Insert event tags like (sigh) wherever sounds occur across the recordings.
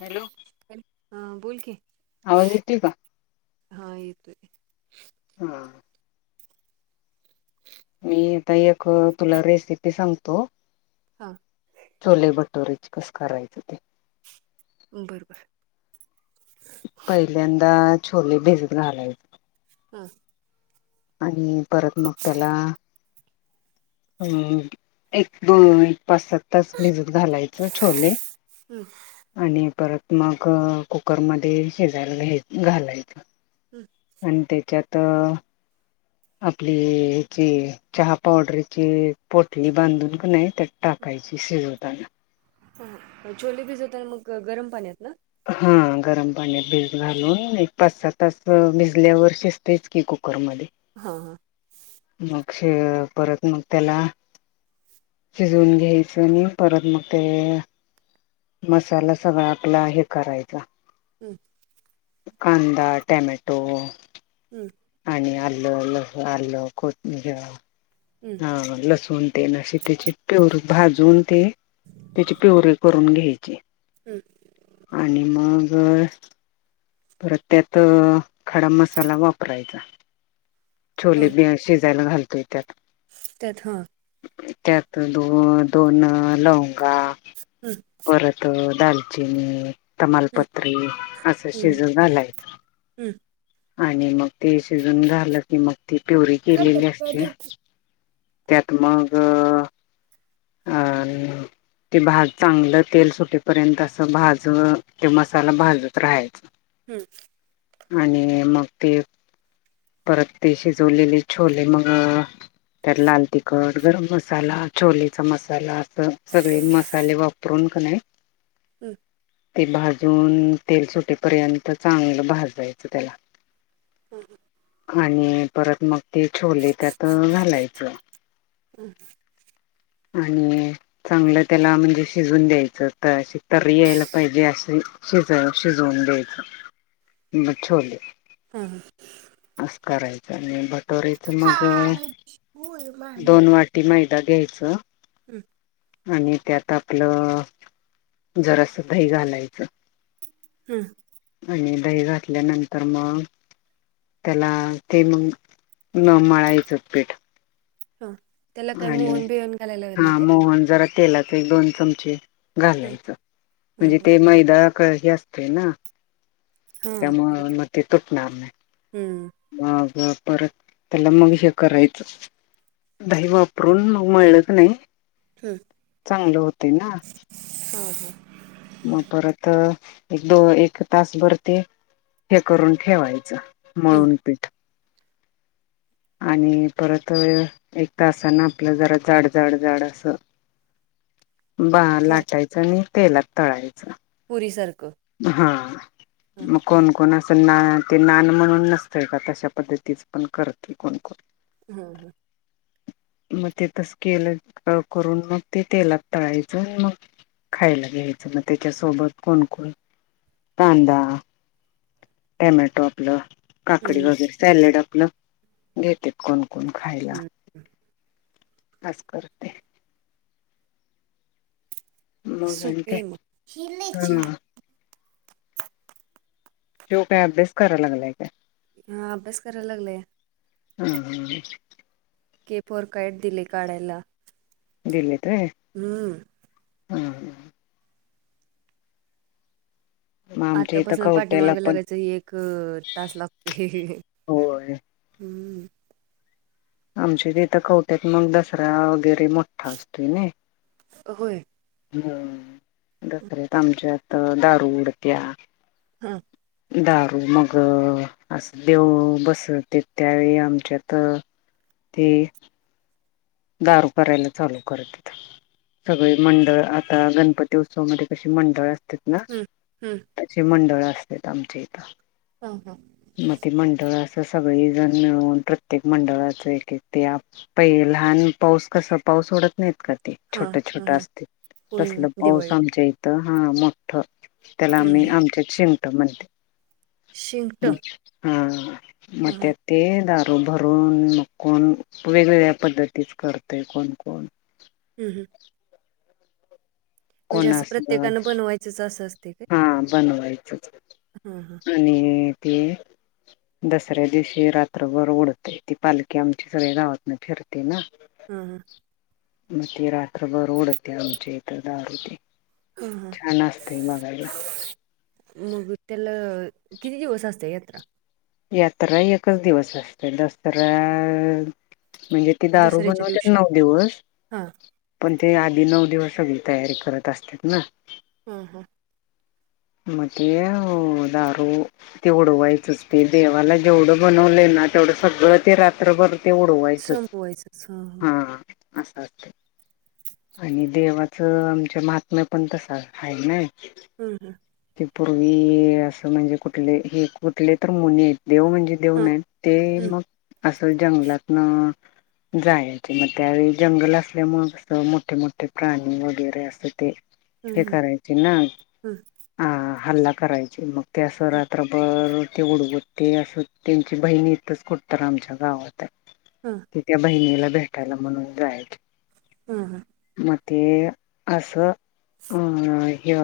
Hello ॅ हा बोल की आवाज येतोय का? हा येत हम मी आता एक तुला रेसिपी सांगतो हां चोले भटोरेचे कसं करायचं ते बरंबरं पहिल्यांदा छोले भिजत घालायचे हा आणि परत मग त्याला अम एक दोन एक पाच सात तास मिजत घालायचं छोले आणि परत मग कुकरमध्ये शिजायला घ घालायचं हम्म आणि त्याच्यात आपली ज. चहा पावडरची पोटली बांधून नाही तर टाकायची शिजवताना ह चोले भिज होत मग गरम पाण्यात ना. हा गरम पाण्यात भि घालून एक पाच सात तास भिजल्यावर शिजतेच की कुकरमध्येध्ये हा हा. मग परत मग त्याला शिजवून घ्यायचं आणि परत मग ते मसाला सगळा आपला हे करायचा. हम. कांदा टॅमॅटो. हम्म. आणि आलं ल आलं कोथि लसूण तेशी त्याची पेर भाजून ते त्याची प्यवरी करून घ्यायची. हम्. आणि मग परत त्यात खडा मसाला वापरायचा. छोले हां बि शिजायला घालतोय त्यात त्यात हा. त्यात दो दोन लवंगा. हम्. परत दालचिनी तमालपत्री असं शिजून घालायचं आणि मग ते शिजून झालं की मग ती प्यवरी केलेली असते. त्यात मग ह. ते भाज चांगलं तेल सुटीपर्यंत अस भाज तेि मसाला भाजत राहाल. (inaudible) हम्. आणि मग ते. परत ते शिजवलेले छोले मग. त्यात लाल तिखट गरम मसाला छोलेचा मसाला अस सगळे मसाले वापर. उरून कर. हम्म ते भाजून तेल सुटीपर्यंत चांगलं भाजायचं त्याला. ह आणि परत मग. ते छोले त्यात घालायचं आणि. चांगलं त्याला म्हणजे शिजून द्यायचं तर अशी तररी यायला पाहिजे असशी. शिज शिजवून द्यायचं छले. हा हा. अस करायचं आणि भटोरेच मग दोन वाट. मैदा घ्यायचं. हम्. आणि त्यात आपलं जरास दही घालायचं. हम्म आणि दही घातल्यानंतर मग. त्याला ते मग न मळाईचं पीठ. हा त्याला काही मोहन बिन घालायला नाही का. ज तेला दोन चम हां घालाय हां म्हणे ते मैदा. हे असते ना हां त्यामु हां मग ते तुटणार नाही. माग परत त्याला मग हे करायचं. दही वापरून मळत नाही चांगलं होते ना. हो हो. मग परत एक दो एक तासभर ते हे करून ठेवायचं. हां म्हणून ते. आणि परत एक तासना आपलं जरा जाड झाड झाड असं. (unintelligible) बा ला लाटायच आणि तेलात तळायचं. पुरी सारखं. हा हां मग कोण कोण. असं ना ते नान म्हणून नसतंय का तशा पद्धतीच पण करत क कोणकण. हा हा. मग ते तस केल करून मग ते तेलात तळायचं मग. खायला घ्यायचं मग त्याच्यासोबत कोणकण. कांदा टमॅटो आपलं काकडी वगैरे सॅलड आपलं. घेतेत कोण कोण खायला. खास करते. मग आणि काय सुपेम. हा जो काय अभ्यास कराय लागलाय काय. हा अभ्यास करायला लागलाय. हम ह. के फोर कायट दिले काढायला. दिल्त रे हम्म हा. मग आमच्या इथं आतापासून कवट्याला पाठीमाग पण लागायचं ह एक तास लागतेो. होय हम्म. आमच्या इ त इथ कवट्यात मग दसरा वगैरे मोठ्ठा असतोय ना अय ह दसऱ्यात आमच्यात दारू उडत्या हा दारू मग असं देव बसते त्यावेळी आमच्यात ते दारू करायला चालू करत तथं सगळे मंडळ आता गणपती उत्सवामध्येध्ये कशी मंडळ असते ना हम्म हम्म तशी मंडळ असत आमच्या इथं ह हा मग ते मंडळ असं सगळे जण मिळून प्रत्येक मंडळाच एक एक ते पहिलं छान पाऊस कस पाऊस डत नाहीत का ते हा छोट हा छोट हा असत होय होय तसल पाऊस दिवाळीत आमच्या इ हा मोठ त्याला आम्ही हम्म आमच्या शिमटो म्हणते ह हा म ते हा दारू भरून मकण वेगवेगळ्या पद्धतीच करते कोण कोण हम् हम म्हणजे कोणा असं अस प्रत्येकानं बनवायचंच असं असते काय हा बनवायचंच हा हा आणि ते दसऱ्या दिवशी रात्रभर ओडते ती पालखी आमची सगळ गावातन फिरते ना हा हा मग ते रात्रभर ओडते आमचे इथ दार होते हा हा छान असते मघाला मग त्याला किती दिवस असत यात्रा यात्रा एकच दिवस असते दसरा म्हणजे कि दारू दसऱ्याच्या बनवत दिवशी नऊ दिवस हा पण ते आधी नऊ दिवस सगळी तयारी करत असतात ना हा हा मगे दारू ते उडवायचच ते देवाला जेवढं बनवले ना तेवढं सगळं ते रात्रभर तेवढवायचंच हा असं असते आणि देवाचं आमच्या महात्म्या पण तस आहे ना हम हं त पूर्वी असं म्हणजे कुठले हे कुठले तर मुने येत देऊ म्हणजे देऊ हा नाही ते हम्म मग असं जंगलातन जायचे मग त्यावेळी जंगल असल्यामुळे मोठे मोठे प्राणी वगैरे अस ते हम्म हे हम्म करायचे ना हम्म अ हल्ला करायचे मग ते असं रात्रभर ते उडगतते असं त्यांची बहिणी इथंच कुठ तराम जगा होतय हां ति त्या बहिणीला भेटायला म्हणून जायच हा हा मग ते असं अं हे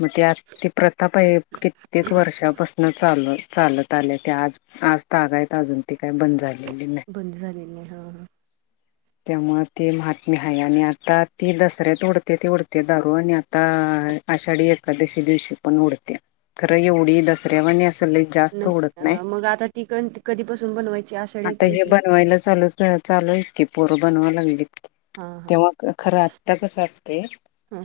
मग ते आ त प्रताप आहे कित्येक वर्षापासून चाल चालत आज आज तागायत अजून त काय बंद झाली बंद झालेले आहे हा हा त्यामुळे ते म्ह मीहाय आणि आता ती दसऱ्यात उडते ती उडते दारू आणि आता आषाढी एकादशी दिवशी पण उडत्या खरं एवढी दसऱ्यावर जास्त नस उडत नाही अं, मग आता ती क कधीपासून बनवायची आषाढी आता हे एकादशीला बनवायला चालू चालूत की पोरं बनवाव लागलीत हां हां तेव्हा खरं आत्ता कस असते हां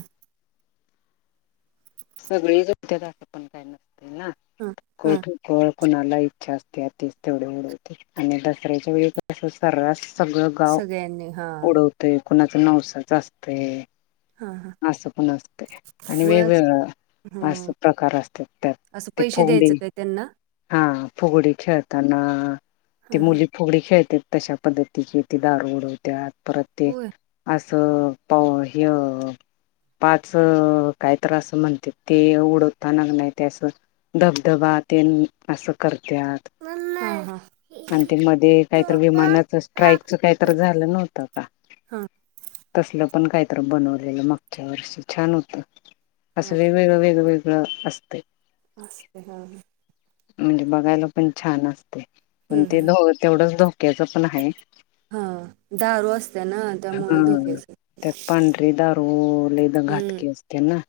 सगळेोठ्यात पण काय नसते ना हां हां कठ कोळ कोणाला इच्छा असते तच तेवढे एवढ होते आणि दसऱ्याच्या वेळीस सर्रास सगळं गाव सगळ्यांनी हां उडवत ते कुणाच नवसाच असते हां हां असं पण असते आणि मग आज- वेगवेगळं अस हं प्रकार असतात त्यात असं ते पैसे द्यायचं फुगडी काय त्यांना हा फुगडी खेळताना ती हां हां मुली फुगडी खेळते तशा पद्धतीची तेी दार उडवते आ परत ते होय असं प हि पाच काय त्रास म्हणते ते उडवतानाग नाही ते असं धबधबा ते असं करतात (inaudible) आणि ते मध्ये काहीत हां विमानाच स्ट्राईकच काहीत झालं नव्हतं का हां तसलं पण काहीत बनवलेलं मागच्या वर्षी छान होत असं हां वेगवेगळं वेगवेगळं असत असस्ते का म्हणजे बघायला पण छान असते पण हम्म, ते हम्म. तेवढंच धोक्याचं पण आहे हां दारू असते ना हा त्यामुळे धोक्याच ते पांढरी दारूली हम्म (inaudible)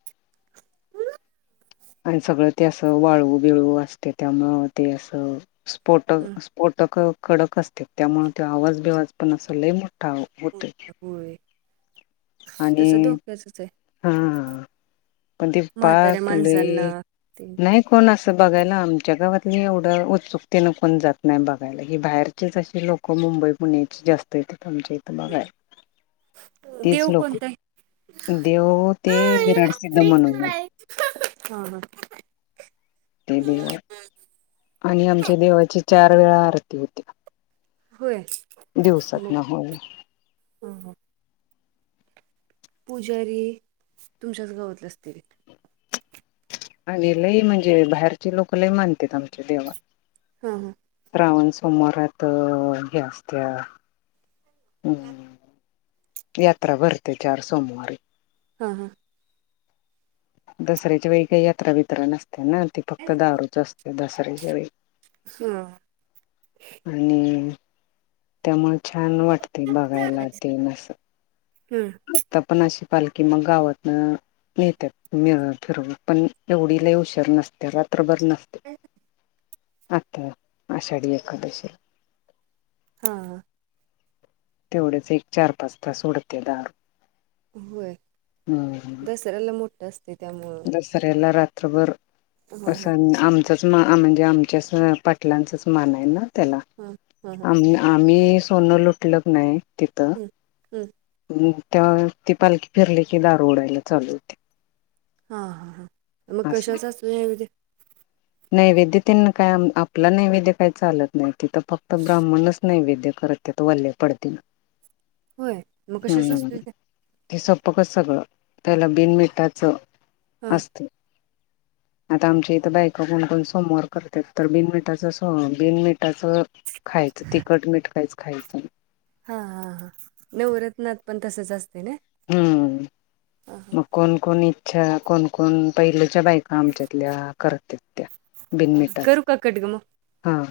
आणि सगळं ते असं वाळवू बिळू असते त्यामुळं ते असं हं. स्फोटक स्फोटक कडक असते त्यामुळे तो आवाज बिवाज पण असलही मोठा होते होर आणि हा पण तेी म्हाताऱ्या पाक माणसांना दही ते नाही कोण असं बघायला आमच्या गावातली एवढं उत्सुकतेनं कोण जात नाही बघायला ही बाहेरचेच असे लोक मुंबई पुण्याची जास्त यथे आमच्या इथं बघा देव कोणता आहे देव ते विराट सिद्ध म्हणून आहे कराय हा ह तेब आणि आमच्या देवाची चार वेळा आरती होती्या हो देऊ शत न हो ह हां पुजारी तुमच्याच गावातले असतील आणि लई म्हणजे बाहेरचे लोक लय मानतात आमच्या देव हा हां रावण सोमारात घ्या असत्या हम् यात्रा भरते चार सोमवारी हा हा दसऱ्याच्या वेळी काही यात्रा बित्रा नसते ना ती फक्त दारूच असते दसऱ्याच्या वेळी हा आणि त्यामु छान वाटते बघायला ते मस हम् पणा अशी पालखी मग गावातन ेत फिर पण एवढीला हुशार नसते रात्रभर न आता आषाढी एकादशीला हा तेवढेच एक चार पाच तास उडते दार होय दसऱ्याला मोठा असते त्यामु ऱ्याला रात्रभर हा अस हा आम म्हणजे आम पाटलांचच मान आहे ना त्या हा हा हा आम्ही सोनं लुटल नाही तिथं हम्म हम्म ते ती पालखी फिरली की दार उडायला चालू होते हा हा हा मग असं कशाच असतोथ नैवेद्य त्यांना काय आपलं नैवेद्य काय चालत नाही तिथं फक्त ब्राह्मणच नैवेद्य करत त वल्ले पडते ना होय मग कशच असत ते सोपकच सगळं त्याला बिन मिठाच हा असत आता आमच्या इथ बाक कोण कोोण सोमवार करतात तर बिनमटाच स बिनमटाचं खायचं तिखट मीठ काहीच खायचं हा हा हां नाही उरतनाथ पण तसच असते ना हम्म ह कोणकोण इच्छा कोणकोण पहिलेच्या बायका आमच्यातल्या करत त्या हा बिनमिटच करू का कट ग मग हा